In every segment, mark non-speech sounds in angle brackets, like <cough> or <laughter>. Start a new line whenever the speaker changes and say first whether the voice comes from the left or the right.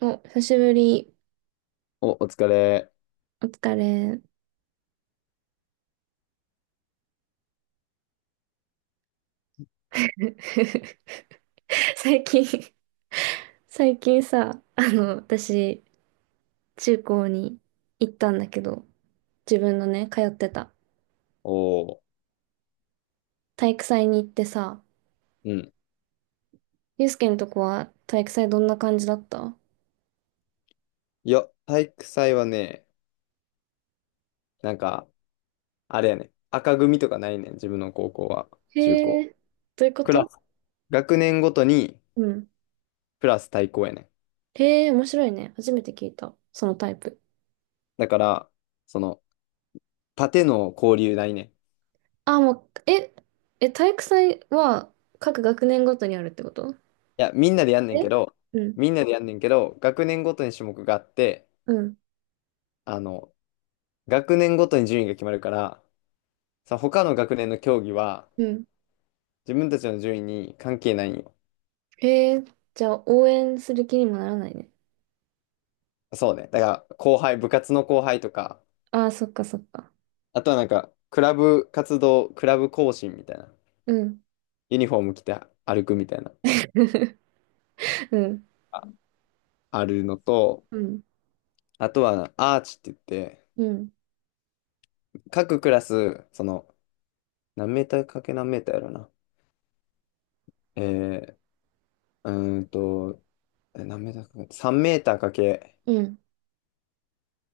right: お、久しぶり。
left: お疲れ。
right: お疲れ。<laughs> 最近、最近さ、私、中高に行ったんだけど、自分のね、通ってた
left: おー。
right: 体育祭に行ってさ、
left: うん。
right: ゆうすけのとこは体育祭どんな感じだった？
left: いや、体育祭はね、なんか、あれやね、赤組とかないねん、自分の高校は、
right: へ
left: 中高。
right: え、どういうこ
left: クラ
right: と？
left: ス、学年ごとに、
right: うん。
left: クラス対抗やねん。
right: へえ、面白いね。初めて聞いた。そのタイプ。
left: だから、その、縦の交流ないねん。い
right: あ、もう、え、え、体育祭は各学年ごとにあるってこと？
left: や、みんなでやんねん
right: え、
left: けど、
right: うん、
left: みんなでやんねんけど、学年ごとに種目があって、
right: うん、
left: あの、学年ごとに順位が決まるから、他の学年の競技は、
right: うん、
left: 自分たちの順位に関係ないんよ。
right: えー、じゃあ応援する気にもならないね。
left: そうね。だから、部活の後輩とか、
right: ああ、そっかそっか。
left: あとはなんか、クラブ行進みたいな。
right: うん。
left: ユニフォーム着て歩くみたいな。
right: <laughs> うん。
left: あるのと、
right: うん。
left: あとはアーチって言って、
right: うん。
left: 各クラス、何メーターかけ何メーターやろな。えー、うーんと、何メーターかけ、3メーターかけ
right: うん。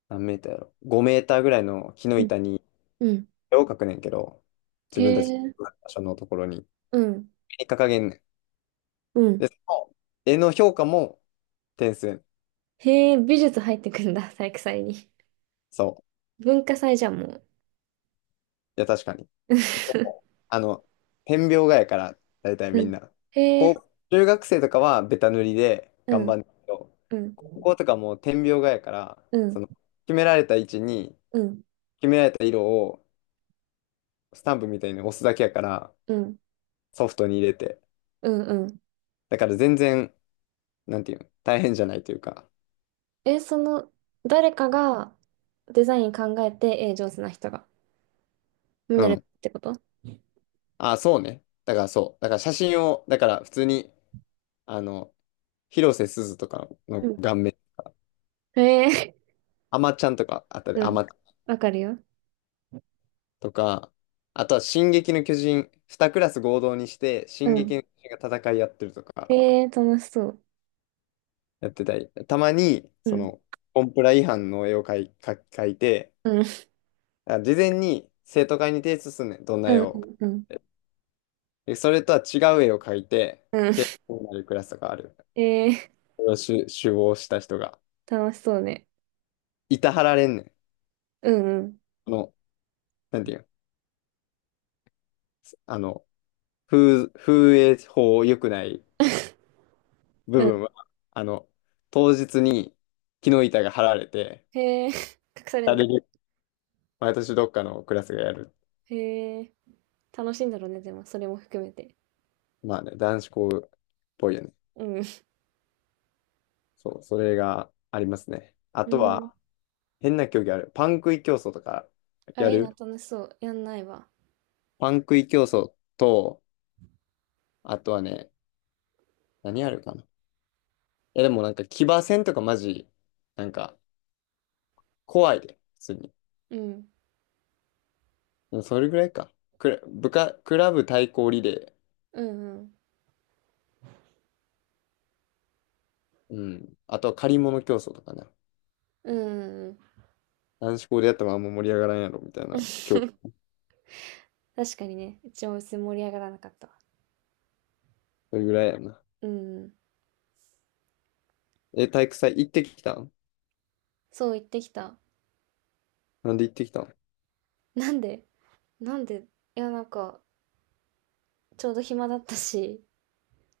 left: 何メーターやろ。5メーターぐらいの木の
right: うん。
left: 板に
right: うん、
left: 絵を描くねんけど、自
right: へ
left: 分たちの場
right: え。
left: 所のところに、
right: うん。
left: 絵に掲げんねん。
right: う
left: で、
right: ん。
left: その絵の評価も点数やねん。
right: へえ、美術入ってくんだ、<laughs> 体育祭に。
left: そう。
right: 文化祭じゃん、もう。
left: いや、確かに。
right: <laughs>
left: あの、点描画やから、大体
right: う
left: みん
right: ん。
left: な。
right: へ
left: 高
right: え。
left: 中学生とかはベタ塗りで
right: う
left: 頑
right: ん。
left: 張るんだけど、
right: うん。
left: 高校とかもう点描画やから、
right: う
left: そ
right: ん。
left: の、決められた位置に、
right: うん。
left: 決められた色を、スタンプみたいに押すだけやから、
right: うん。
left: ソフトに入れて。
right: うん。うん、
left: だから全然、なんていうの、大変じゃないというか。
right: え、その、誰かがデザイン考えて、上手な人が、に
left: う
right: なるっ
left: ん。
right: てこと？
left: あ、そうね。だからそう。だから写真を、だから普通に、あの、広瀬すずとか
right: う
left: の
right: ん。
left: 顔面、
right: へえ。
left: あまちゃんとかあったで、
right: う
left: あ
right: ん。
left: ま
right: わかるよ。
left: とか、あとは「進撃の巨人」2クラス合同にして
right: う
left: 「進撃
right: ん、
left: の巨人」が戦いやってるとか
right: ええー、楽しそう。
left: やってたり、たまに
right: う
left: そ
right: ん。
left: のコンプラ違反の絵を描いて、
right: うん。
left: 事前に生徒会に提出すんねん、どんな
right: う
left: 絵を。
right: ん。うん。
left: でそれとは違う絵を描いて、
right: うん。
left: で、こうなるクラスとかある。
right: ええ
left: それを首謀した人が
right: ー、楽しそうね。
left: いたはられんねん。
right: うんうん。
left: この、なんていうの、あの、風営法良くない
right: <laughs> う
left: 部分
right: ん。
left: は、あの、当日に木の板が張られて、
right: へえ、隠される
left: あ
right: んだ。
left: れで、毎年どっかのクラスがやる。
right: へえ、楽しいんだろうね、でも、それも含めて。
left: まあね、男子校っぽいよね。
right: うん。
left: そう、それがありますね。あ
right: う
left: と
right: ん。
left: は、変な競技ある。
right: あ、
left: や
right: いいな、
left: る
right: 楽しそう。やんないわ。
left: パン食い競争と、あとはね、何あるかな。いや、でもなんか騎馬戦とかマジ、なんか怖いで、普通に。
right: うん。
left: でもそれぐらいか。クラブ対抗リレ
right: うんうん。
left: ー。うん。あとは借り物競争とかね。
right: うんうんうん。
left: 男子校でやってもあんま盛り上がらんやろ、みたいな。今日、
right: <laughs>。確かにね、一応別に盛り上がらなかったわ。
left: それぐらいやな。
right: うん。
left: 体育祭行ってきたん？
right: そう言ってきた。
left: なんで行ってきたん？
right: なんで？なんで？いや、なんか、ちょうど暇だったし、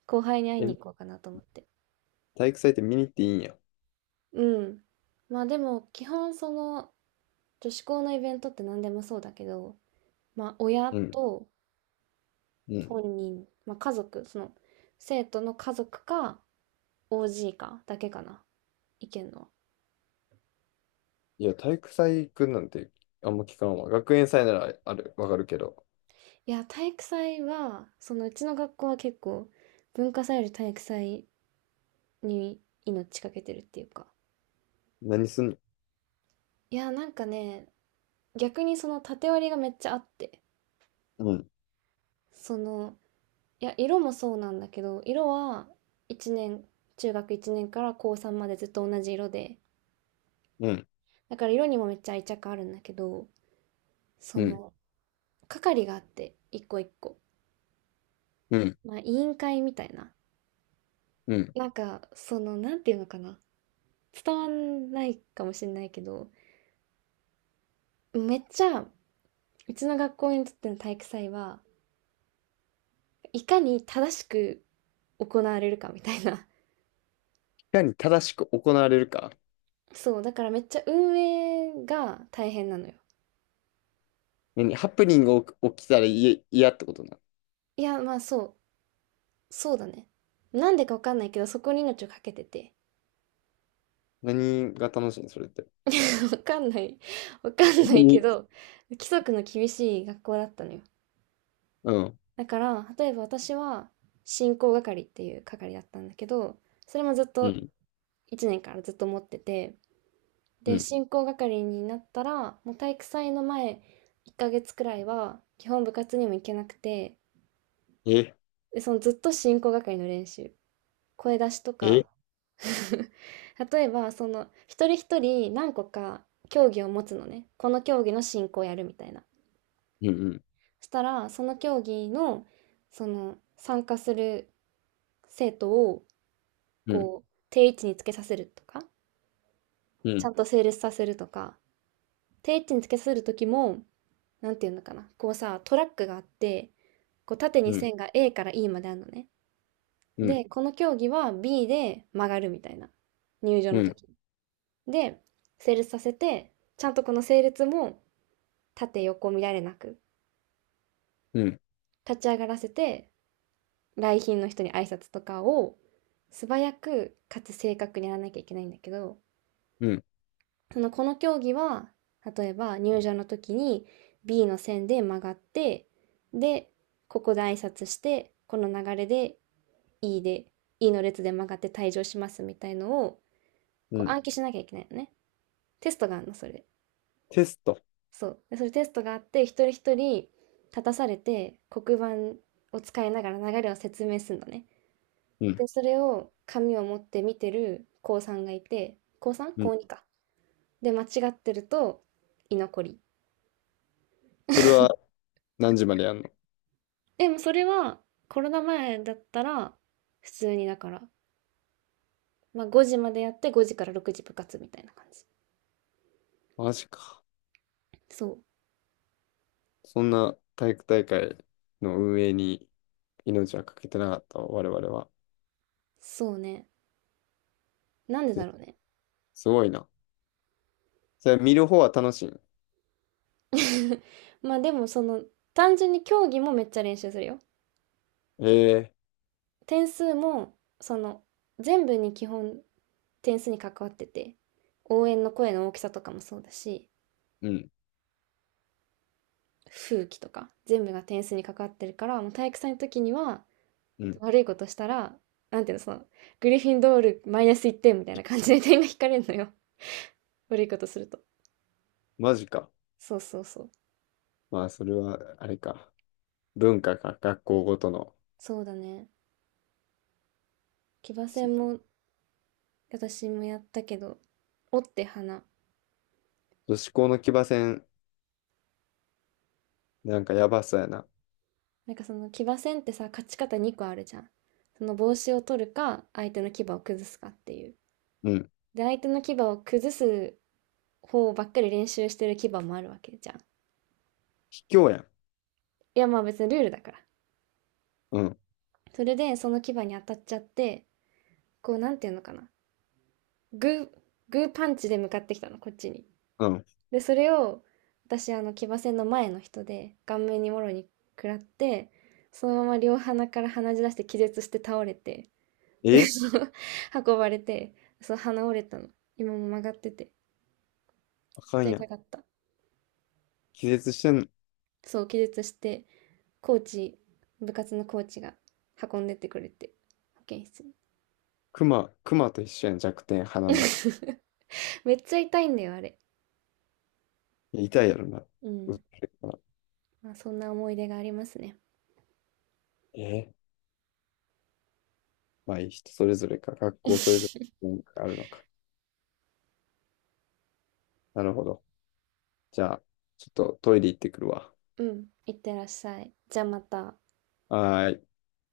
right: 後輩に会い
left: え、
right: に行こうかなと思って。
left: 体育祭って見に行っていいんや。
right: うん。まあでも基本その女子校のイベントって何でもそうだけど、まあ親
left: うん、
right: と
left: うん。
right: 本人、まあ家族、その生徒の家族か OG かだけかな、意見のは。
left: いや、体育祭行くなんてあんま聞かんわ。学園祭ならある、わかるけど。
right: いや、体育祭は、そのうちの学校は結構文化祭より体育祭に命かけてるっていうか。
left: 何すんの？
right: いや、なんかね、逆にその縦割りがめっちゃあって、
left: うん、
right: その、いや、色もそうなんだけど、色は1年、中学1年から高3までずっと同じ色で、
left: うん、
right: だから色にもめっちゃ愛着あるんだけど、そ
left: うん、
right: の、係があって、一個一個。
left: うん、
right: まあ、委員会みたいな。
left: うん。い
right: なんか、その、なんていうのかな。伝わんないかもしれないけど、めっちゃ、うちの学校にとっての体育祭は、いかに正しく行われるかみたいな。
left: かに正しく行われるか。
right: そう、だからめっちゃ運営が大変なのよ。
left: 何ハプニングが起きたら嫌ってことな。
right: いや、まあそう、そうだね。なんでかわかんないけど、そこに命をかけてて。
left: 何が楽しいのそれって？
right: <laughs> わかんない。わかんないけ
left: 何
right: ど、規則の厳しい学校だったのよ。
left: うん、
right: だから、例えば私は、進行係っていう係だったんだけど、それもずっ
left: う
right: と
left: ん、
right: 1年からずっと持ってて、
left: う
right: で、
left: ん。
right: 進行係になったら、もう体育祭の前1ヶ月くらいは、基本部活にも行けなくて、
left: え、
right: で、そのずっと進行係の練習。声出しと
left: え、
right: か。 <laughs> 例えばその一人一人何個か競技を持つのね。この競技の進行をやるみたいな。
left: うん、
right: そしたらその競技の、その参加する生徒を
left: うん、うん、
right: こう定位置につけさせるとか、
left: う
right: ちゃ
left: ん、
right: んと整列させるとか、定位置につけさせる時も、なんていうのかな、こうさ、トラックがあって、こう縦
left: う
right: に
left: ん、
right: 線が A から E まであるのね。
left: うん、
right: でこの競技は B で曲がるみたいな、入場
left: う
right: の
left: ん、
right: 時。で、整列させて、ちゃんとこの整列も縦横見られなく、立ち上がらせて、来賓の人に挨拶とかを素早くかつ正確にやらなきゃいけないんだけど、
left: うん、
right: そのこの競技は、例えば入場の時に B の線で曲がって、で、ここで挨拶して、この流れで E で、E の列で曲がって退場しますみたいのを、
left: う
right: こう
left: ん。
right: 暗記しなきゃいけないのね。テストがあるの、それ。
left: テスト。
right: そう。で、それテストがあって、一人一人立たされて、黒板を使いながら流れを説明するのね。
left: うん、
right: で、それを紙を持って見てる高3がいて、高 3？
left: う
right: 高
left: ん。
right: 2か。で、間違ってると居残り。
left: それは何時までやんの？
right: でもそれはコロナ前だったら、普通にだから、まあ5時までやって5時から6時部活みたいな感じ。
left: マジか。
right: そう。
left: そんな体育大会の運営に命はかけてなかった我々は。
right: そうね。なんでだ
left: ず
right: ろうね。
left: すごいな。それ見る方は楽しい？
right: <laughs> まあでもその、単純に競技もめっちゃ練習するよ。
left: ええ。
right: 点数も、その、全部に基本点数に関わってて、応援の声の大きさとかもそうだし、
left: うん、
right: 風紀とか、全部が点数に関わってるから、もう体育祭の時には、
left: うん。
right: 悪いことしたら、なんていうの、その、グリフィンドールマイナス1点みたいな感じで点が引かれるのよ。 <laughs>。悪いことすると。
left: マジか。
right: そうそうそう。
left: まあ、それは、あれか。文化か、学校ごとの。
right: そうだね。騎馬戦も、私もやったけど、折って花。
left: 女子校の騎馬戦、なんかやばそうやな。
right: なんかその騎馬戦ってさ、勝ち方2個あるじゃん。その帽子を取るか、相手の牙を崩すかっていう。
left: うん。
right: で、相手の牙を崩す方ばっかり練習してる牙もあるわけじゃん。い
left: 卑怯やん。
right: や、まあ別にルールだから。
left: うん、
right: それで、その牙に当たっちゃって、こう、なんていうのかな。グー、グーパンチで向かってきたの、こっちに。
left: うん。
right: で、それを、私、騎馬戦の前の人で、顔面にもろに食らって、そのまま両鼻から鼻血出して気絶して倒れて、で、
left: え
right: その、運ばれて、そう、鼻折れたの。今も曲がってて。
left: あかんや
right: 痛
left: ん。
right: かった。
left: 気絶してん？
right: そう、気絶して、コーチ、部活のコーチが運んでってくれて、保健室に。
left: 熊と一緒やん、弱点、鼻な。
right: <laughs>。めっちゃ痛いんだよ、あれ。
left: 痛いやろな。
right: う
left: 打
right: ん。
left: ってるから。
right: まあ、そんな思い出がありますね。
left: えまあ、いい人それぞれか、学校それぞれ
right: <laughs>。
left: 文化があるのか。なるほど。じゃあ、ちょっとトイレ行ってくるわ。
right: うん。いってらっしゃい。じゃあまた。
left: はーい。